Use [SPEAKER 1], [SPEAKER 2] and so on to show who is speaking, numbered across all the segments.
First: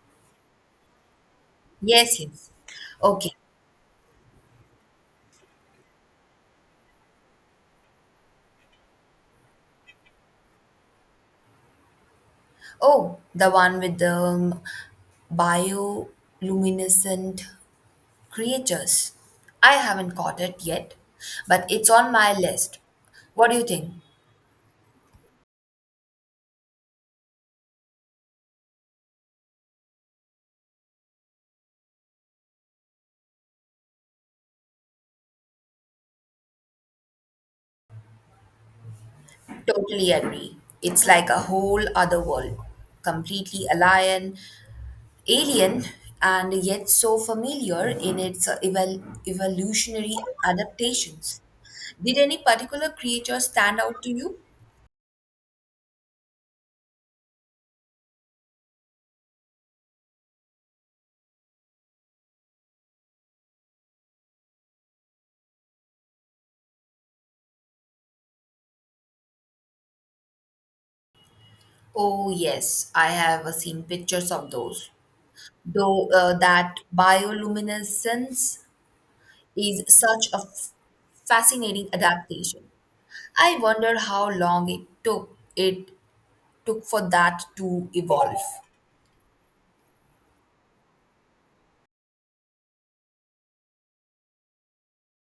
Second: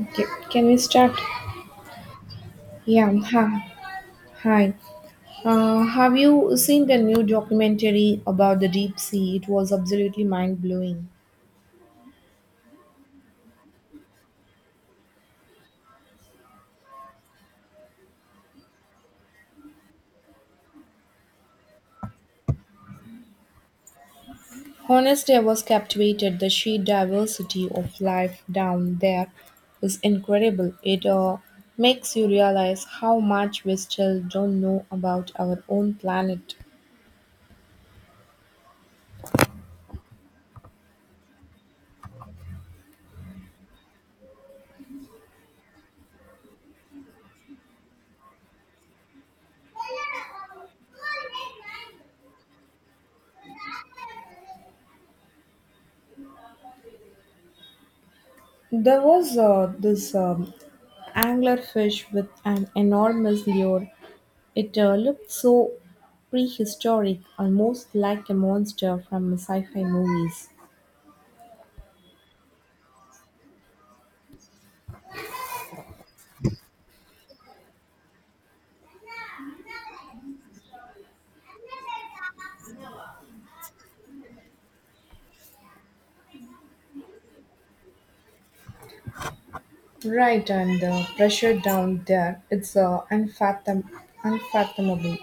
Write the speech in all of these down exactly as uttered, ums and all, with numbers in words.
[SPEAKER 1] Okay, can we start?
[SPEAKER 2] Yes, yes.
[SPEAKER 1] Yeah,
[SPEAKER 2] Okay.
[SPEAKER 1] ha, hi. Uh, have you seen the new documentary about the deep sea? It was absolutely mind blowing.
[SPEAKER 2] Oh, the one with the um, bioluminescent creatures. I haven't caught it yet, but it's on my list. What do you think?
[SPEAKER 1] Honestly, I was captivated. The sheer diversity of life down there is incredible. It uh, makes you realize how much we still don't know about our own planet.
[SPEAKER 2] Totally agree. It's like a whole other world, completely alien, alien, and yet so familiar in its uh, evol- evolutionary adaptations. Did any particular creature stand out to you?
[SPEAKER 1] There was uh, this um, anglerfish with an enormous lure. It uh, looked so prehistoric, almost like a monster from sci fi movies.
[SPEAKER 2] Oh, yes, I have uh, seen pictures of those. Though uh, that bioluminescence is such a f- fascinating adaptation. I wonder how long it took it took for that to evolve.
[SPEAKER 1] Right, and the pressure down there, it's uh, unfathom- unfathomable.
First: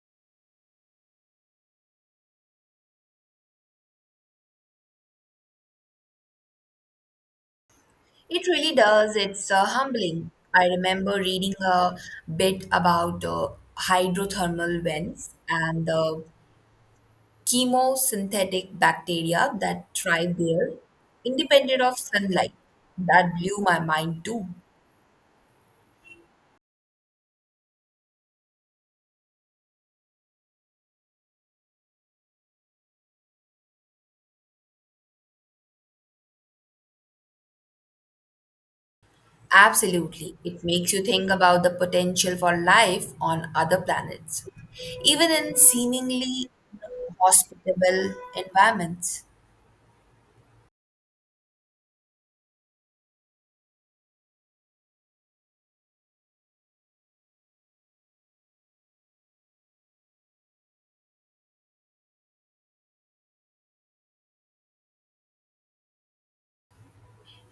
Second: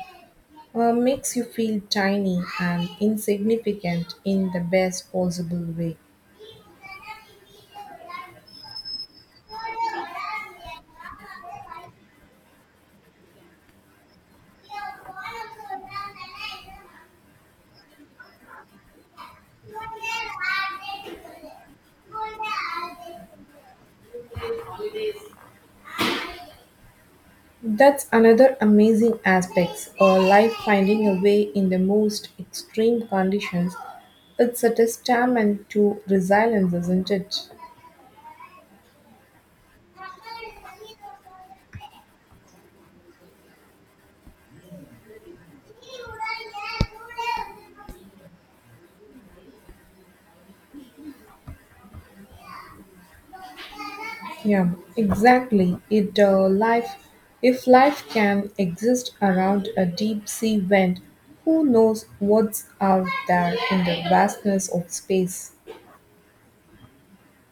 [SPEAKER 1] Uh, makes you feel tiny and insignificant in the best possible way.
[SPEAKER 2] It really does. It's uh, humbling. I remember reading a bit about uh, hydrothermal vents and the chemosynthetic bacteria that thrive there, independent of sunlight. That blew my mind too.
[SPEAKER 1] That's another amazing aspect of life finding a way in the most extreme conditions. It's a testament to resilience, isn't it?
[SPEAKER 2] Absolutely. It makes you think about the potential for life on other planets, even in seemingly hospitable environments.
[SPEAKER 1] Yeah, exactly. It uh, life If life can exist around a deep sea vent, who knows what's out there in the vastness of space?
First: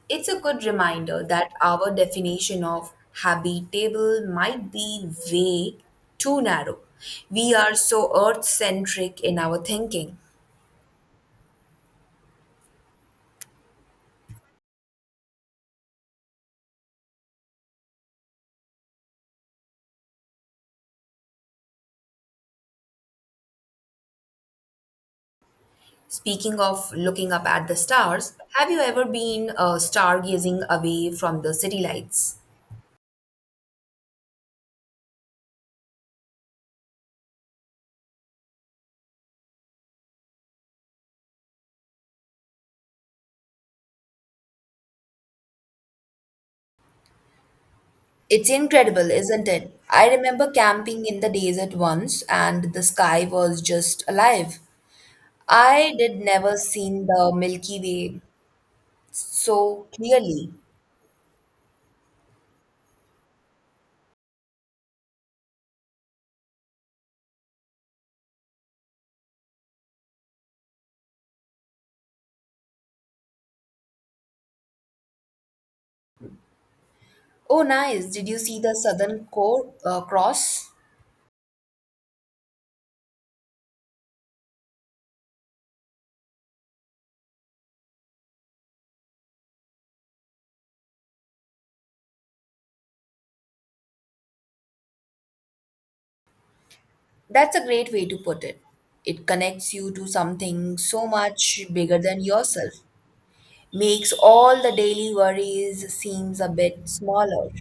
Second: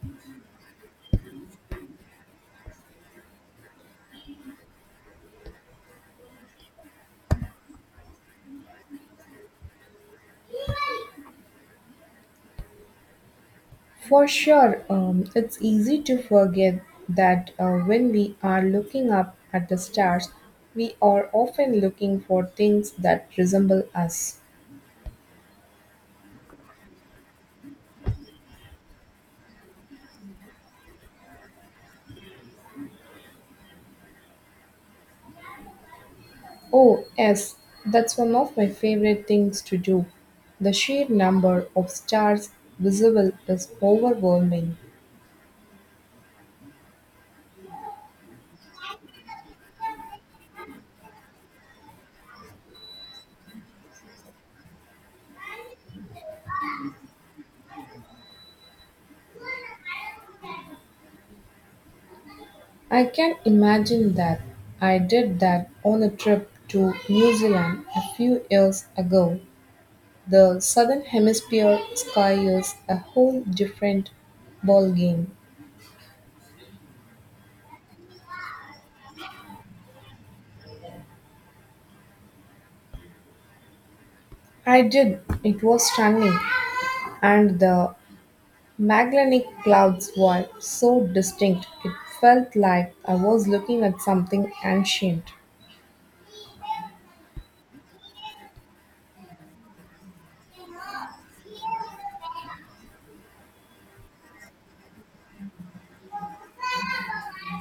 [SPEAKER 2] It's a good reminder that our definition of habitable might be way too narrow. We are so earth centric in our thinking.
[SPEAKER 1] For sure, um, it's easy to forget that uh, when we are looking up at the stars, we are often looking for things that resemble us.
[SPEAKER 2] Speaking of looking up at the stars, have you ever been uh, stargazing away from the city lights?
[SPEAKER 1] Oh, yes, that's one of my favorite things to do. The sheer number of stars visible is overwhelming.
[SPEAKER 2] It's incredible, isn't it? I remember camping in the desert once and the sky was just alive. I did never seen the Milky Way so clearly.
[SPEAKER 1] I can imagine that. I did that on a trip to New Zealand a few years ago. The southern hemisphere sky is a whole different ballgame.
[SPEAKER 2] Oh, nice. Did you see the Southern Co- uh, Cross?
[SPEAKER 1] I did. It was stunning. And the Magellanic clouds were so distinct it felt like I was looking at something ancient.
[SPEAKER 2] That's a great way to put it. It connects you to something so much bigger than yourself. Makes all the daily worries seems a bit smaller.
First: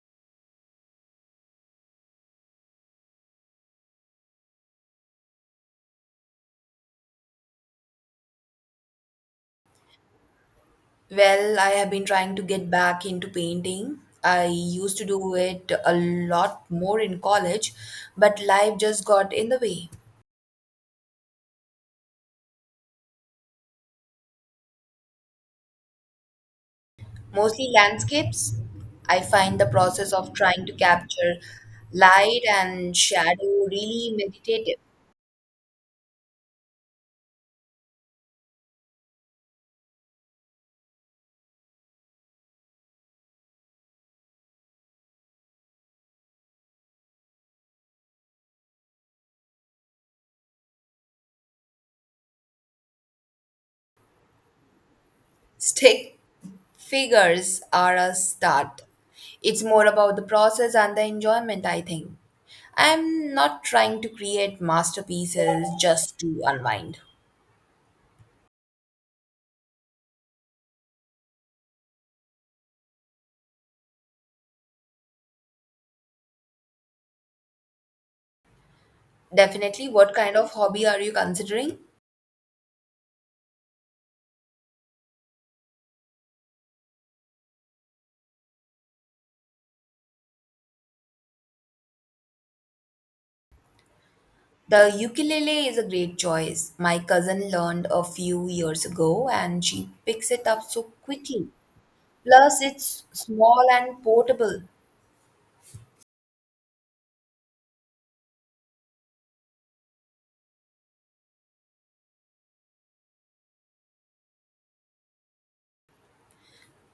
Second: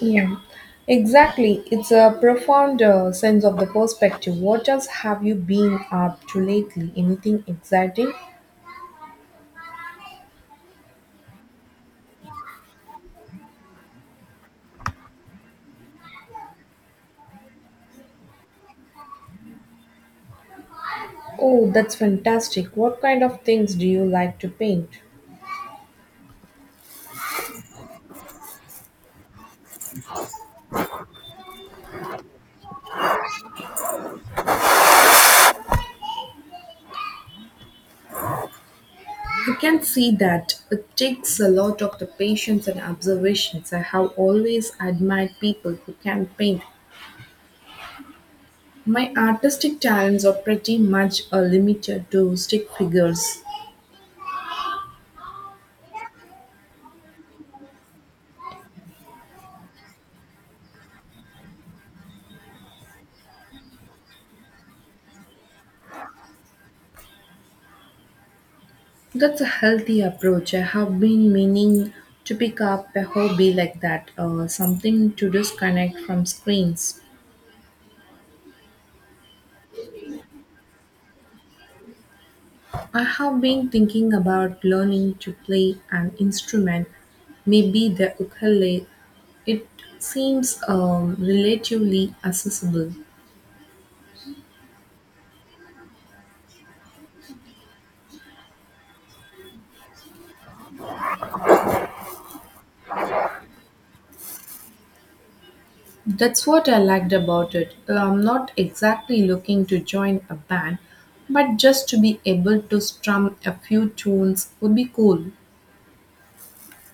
[SPEAKER 1] Yeah, exactly. It's a profound uh, sense of the perspective. What else have you been up to lately? Anything exciting?
[SPEAKER 2] Well, I have been trying to get back into painting. I used to do it a lot more in college, but life just got in the way.
[SPEAKER 1] Oh, that's fantastic. What kind of things do you like to paint?
[SPEAKER 2] Mostly landscapes. I find the process of trying to capture light and shadow really meditative.
[SPEAKER 1] You can see that it takes a lot of the patience and observations. I have always admired people who can paint. My artistic talents are pretty much uh, limited to stick figures.
[SPEAKER 2] Stick figures are a start. It's more about the process and the enjoyment, I think. I'm not trying to create masterpieces just to unwind.
[SPEAKER 1] That's a healthy approach. I have been meaning to pick up a hobby like that, uh, something to disconnect from screens.
[SPEAKER 2] Definitely, what kind of hobby are you considering?
[SPEAKER 1] I have been thinking about learning to play an instrument, maybe the ukulele. It seems um, relatively accessible.
[SPEAKER 2] The ukulele is a great choice. My cousin learned a few years ago and she picks it up so quickly. Plus, it's small and portable.
[SPEAKER 1] That's what I liked about it. Uh, I'm not exactly looking to join a band, but just to be able to strum a few tunes would be cool.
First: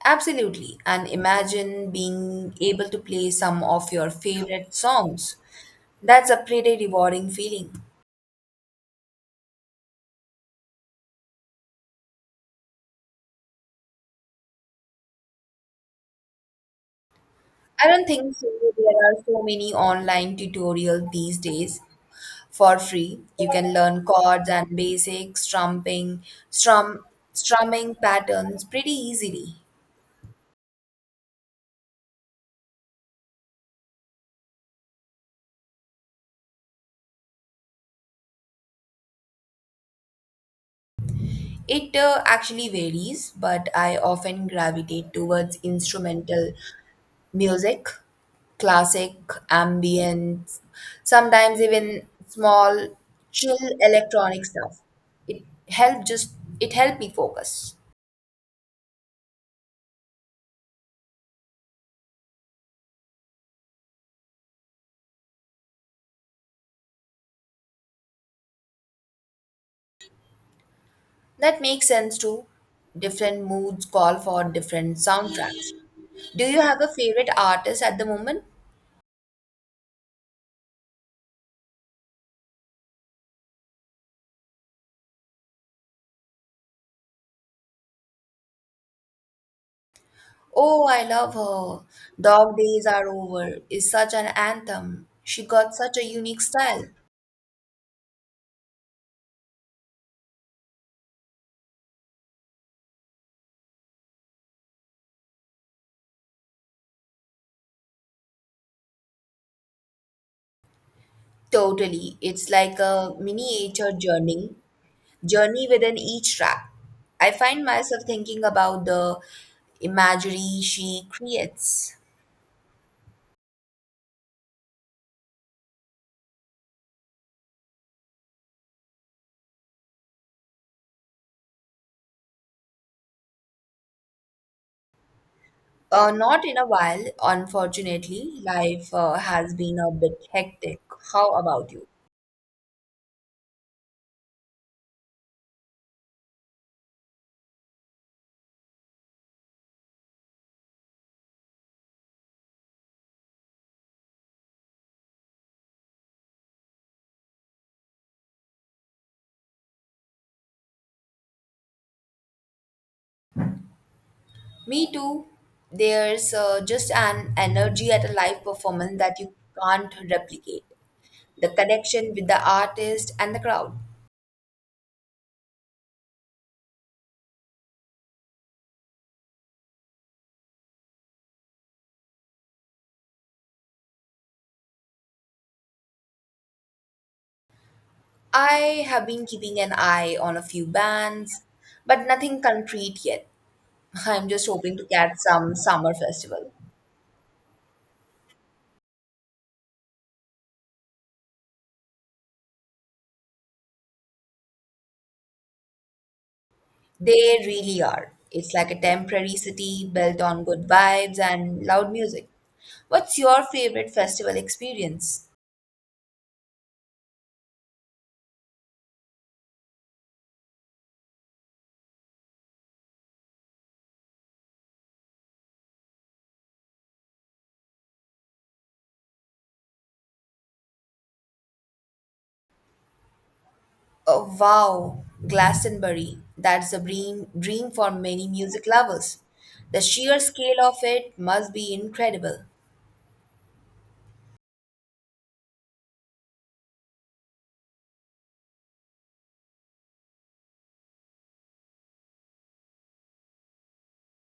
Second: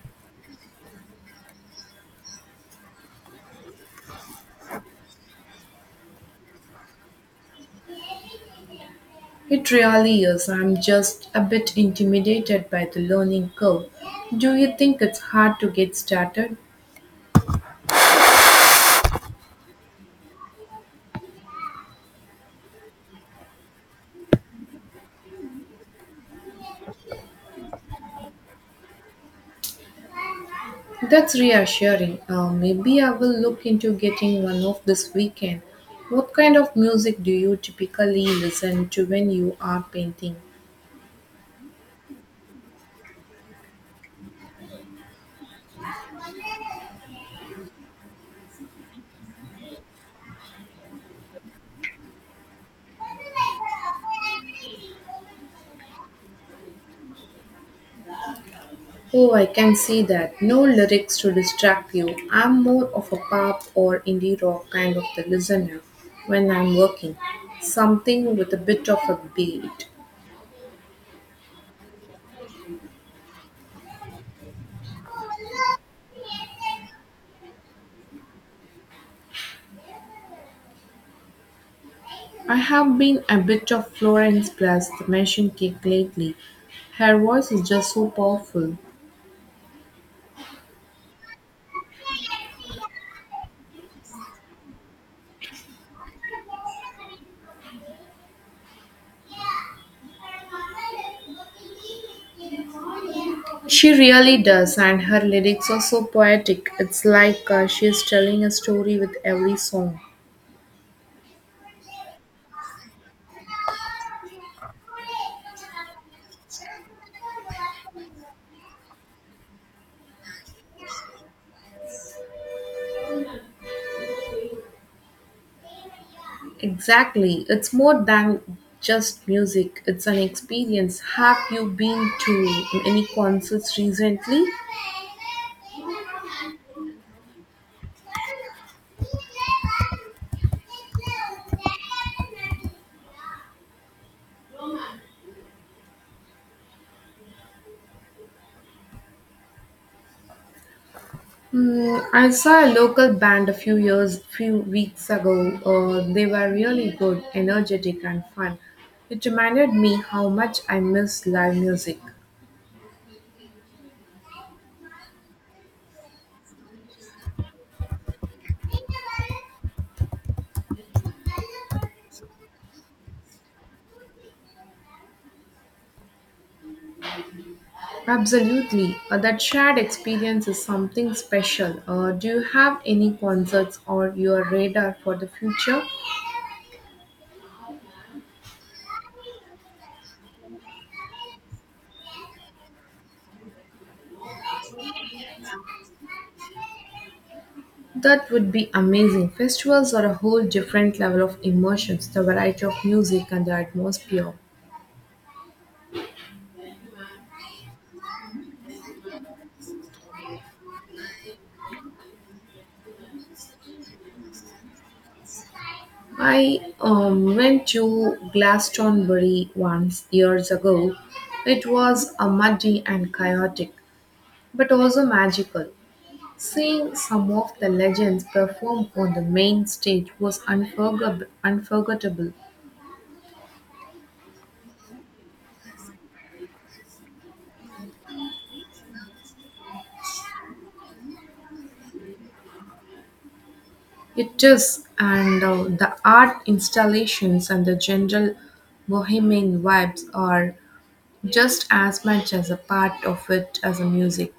[SPEAKER 2] Absolutely. And imagine being able to play some of your favorite songs. That's a pretty rewarding feeling.
[SPEAKER 1] It really is. I'm just a bit intimidated by the learning curve. Do you think it's hard to get started?
[SPEAKER 2] I don't think so. There are so many online tutorials these days for free. You can learn chords and basic strumming, strum, strumming patterns pretty easily.
[SPEAKER 1] That's reassuring. Uh, maybe I will look into getting one of this weekend. What kind of music do you typically listen to when you are painting?
[SPEAKER 2] It uh, actually varies, but I often gravitate towards instrumental music, classic, ambient, sometimes even small, chill electronic stuff. It help just it helped me focus.
[SPEAKER 1] Oh, I can see that. No lyrics to distract you. I'm more of a pop or indie rock kind of a listener when I'm working. Something with a bit of a beat.
[SPEAKER 2] That makes sense too. Different moods call for different soundtracks. Do you have a favorite artist at the moment?
[SPEAKER 1] I have been a bit of Florence plus the Machine Kick lately. Her voice is just so powerful.
[SPEAKER 2] Oh, I love her. Dog Days Are Over is such an anthem. She got such a unique style.
[SPEAKER 1] She really does, and her lyrics are so poetic. It's like uh, she is telling a story with every song.
[SPEAKER 2] Totally. It's like a miniature journey, journey within each track. I find myself thinking about the imagery she creates.
[SPEAKER 1] Exactly. It's more than just music, it's an experience. Have you been to any concerts recently?
[SPEAKER 2] Uh, not in a while, unfortunately. Life uh, has been a bit hectic. How about you?
[SPEAKER 1] Hmm, I saw a local band a few years, few weeks ago. Uh, they were really good, energetic, and fun. It reminded me how much I miss live music.
[SPEAKER 2] Me too. There's uh, just an energy at a live performance that you can't replicate. The connection with the artist and the crowd.
[SPEAKER 1] Absolutely, uh, that shared experience is something special. Uh, do you have any concerts on your radar for the future?
[SPEAKER 2] I have been keeping an eye on a few bands, but nothing concrete yet. I'm just hoping to catch some summer festival.
[SPEAKER 1] That would be amazing. Festivals are a whole different level of emotions, the variety of music and the atmosphere.
[SPEAKER 2] They really are. It's like a temporary city built on good vibes and loud music. What's your favorite festival experience?
[SPEAKER 1] I um, went to Glastonbury once years ago. It was a muddy and chaotic, but also magical. Seeing some of the legends perform on the main stage was unforgettable. unforgettable.
[SPEAKER 2] Oh, wow, Glastonbury. That's a dream, dream for many music lovers. The sheer scale of it must be incredible.
[SPEAKER 1] It is, and uh, the art installations and the general bohemian vibes are just as much as a part of it as a music.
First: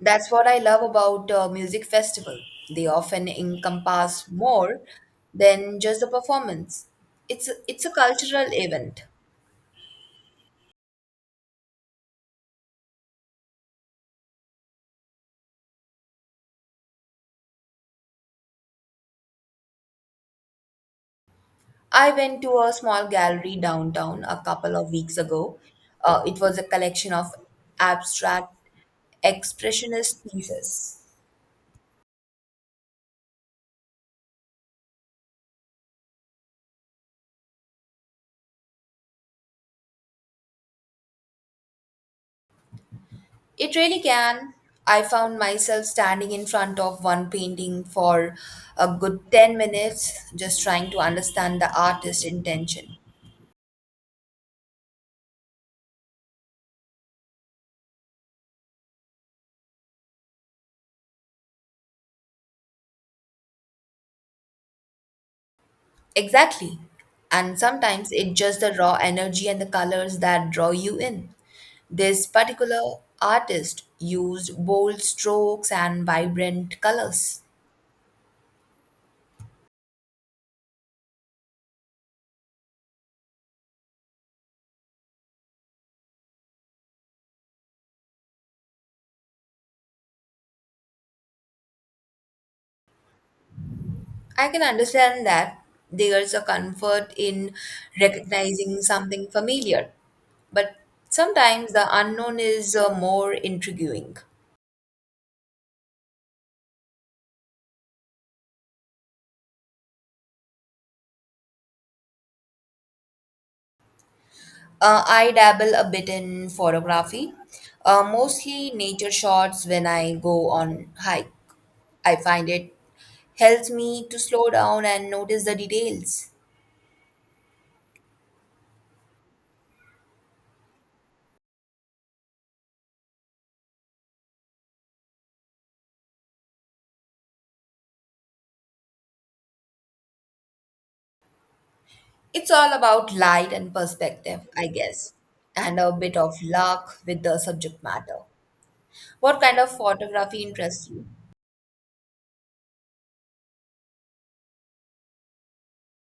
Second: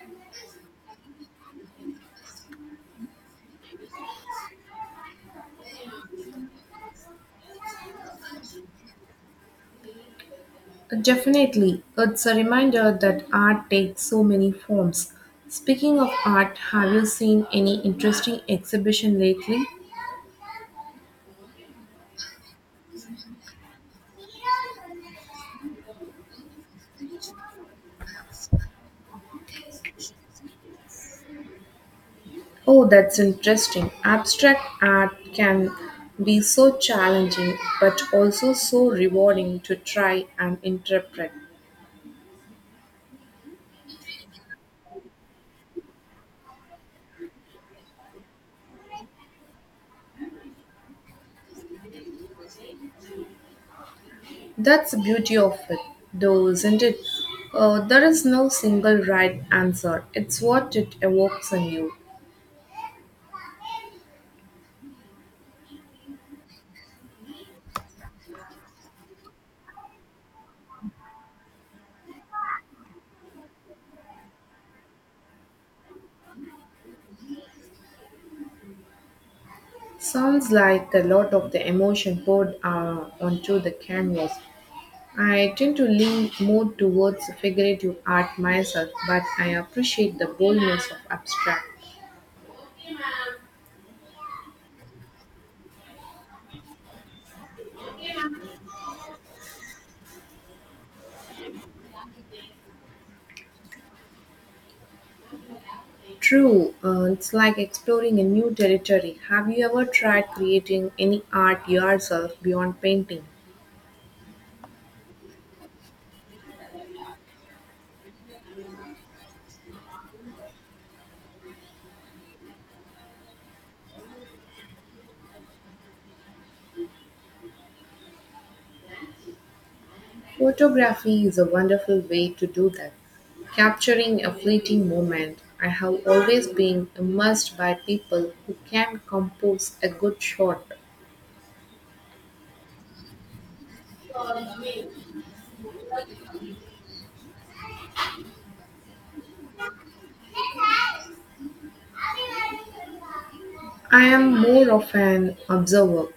[SPEAKER 2] That's what I love about uh, music festival. They often encompass more than just a performance. It's it's a cultural event.
[SPEAKER 1] Definitely, it's a reminder that art takes so many forms. Speaking of art, have you seen any interesting exhibition lately?
[SPEAKER 2] I went to a small gallery downtown a couple of weeks ago. Uh, it was a collection of abstract expressionist pieces.
[SPEAKER 1] Oh, that's interesting. Abstract art can be so challenging but also so rewarding to try and interpret.
[SPEAKER 2] It really can. I found myself standing in front of one painting for a good ten minutes, just trying to understand the artist's intention.
[SPEAKER 1] That's the beauty of it, though, isn't it? Uh, there is no single right answer, it's what it evokes in you.
[SPEAKER 2] Exactly. And sometimes it's just the raw energy and the colors that draw you in. This particular artist used bold strokes and vibrant colors.
[SPEAKER 1] Sounds like a lot of the emotion poured uh, onto the canvas. I tend to lean more towards figurative art myself, but I appreciate the boldness of abstract.
[SPEAKER 2] I can understand that there's a comfort in recognizing something familiar but sometimes the unknown is uh, more intriguing.
[SPEAKER 1] True, uh, it's like exploring a new territory. Have you ever tried creating any art yourself beyond painting?
[SPEAKER 2] Uh, I dabble a bit in photography, uh, mostly nature shots when I go on hike. I find it helps me to slow down and notice the details.
[SPEAKER 1] Photography is a wonderful way to do that, capturing a fleeting moment. I have always been immersed by people who can compose a good shot.
[SPEAKER 2] It's all about light and perspective, I guess, and a bit of luck with the subject matter. What kind of photography interests you?
[SPEAKER 1] I am more of an observer.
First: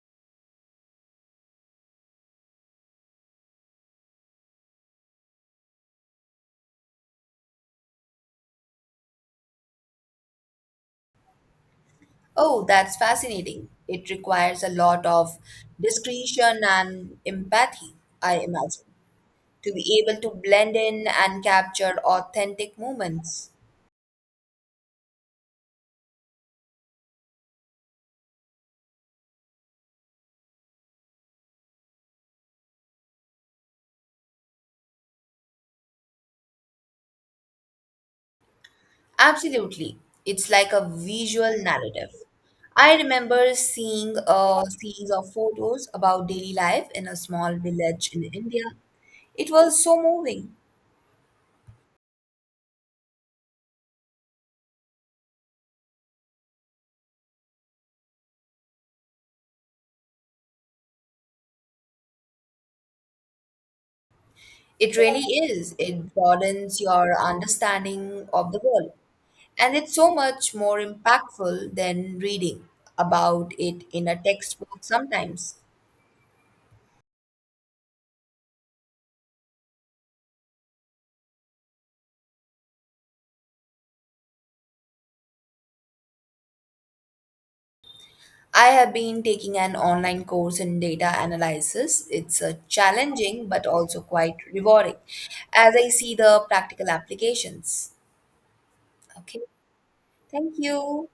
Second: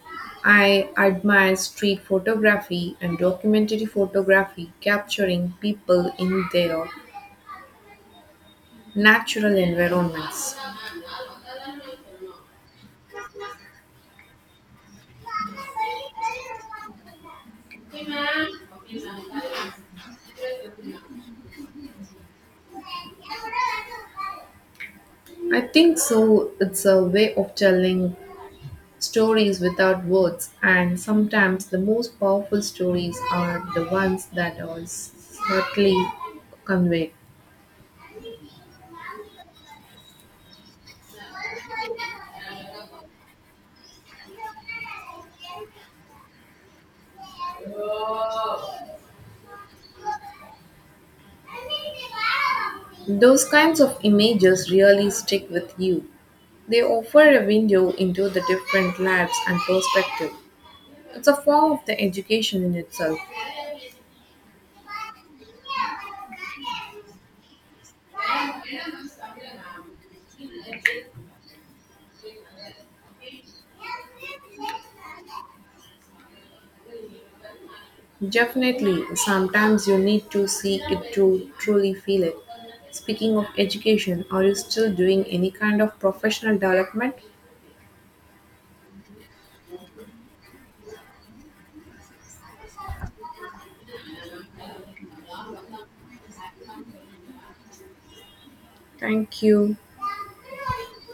[SPEAKER 1] I admire street photography and documentary photography capturing people in their natural environments.
[SPEAKER 2] Oh, that's fascinating. It requires a lot of discretion and empathy, I imagine, to be able to blend in and capture authentic moments.
[SPEAKER 1] I think so, it's a way of telling stories without words, and sometimes the most powerful stories are the ones that are subtly conveyed.
[SPEAKER 2] Absolutely. It's like a visual narrative. I remember seeing a series of photos about daily life in a small village in India. It was so moving.
[SPEAKER 1] Those kinds of images really stick with you. They offer a window into the different lives and perspective. It's a form of the education in itself.
[SPEAKER 2] It really is. It broadens your understanding of the world. And it's so much more impactful than reading about it in a textbook sometimes.
[SPEAKER 1] Definitely, sometimes you need to see it to truly feel it. Speaking of education, are you still doing any kind of professional development?
[SPEAKER 2] I have been taking an online course in data analysis. It's a challenging but also quite rewarding as I see the practical applications.
[SPEAKER 1] Thank
[SPEAKER 2] Okay,
[SPEAKER 1] you.
[SPEAKER 2] thank you.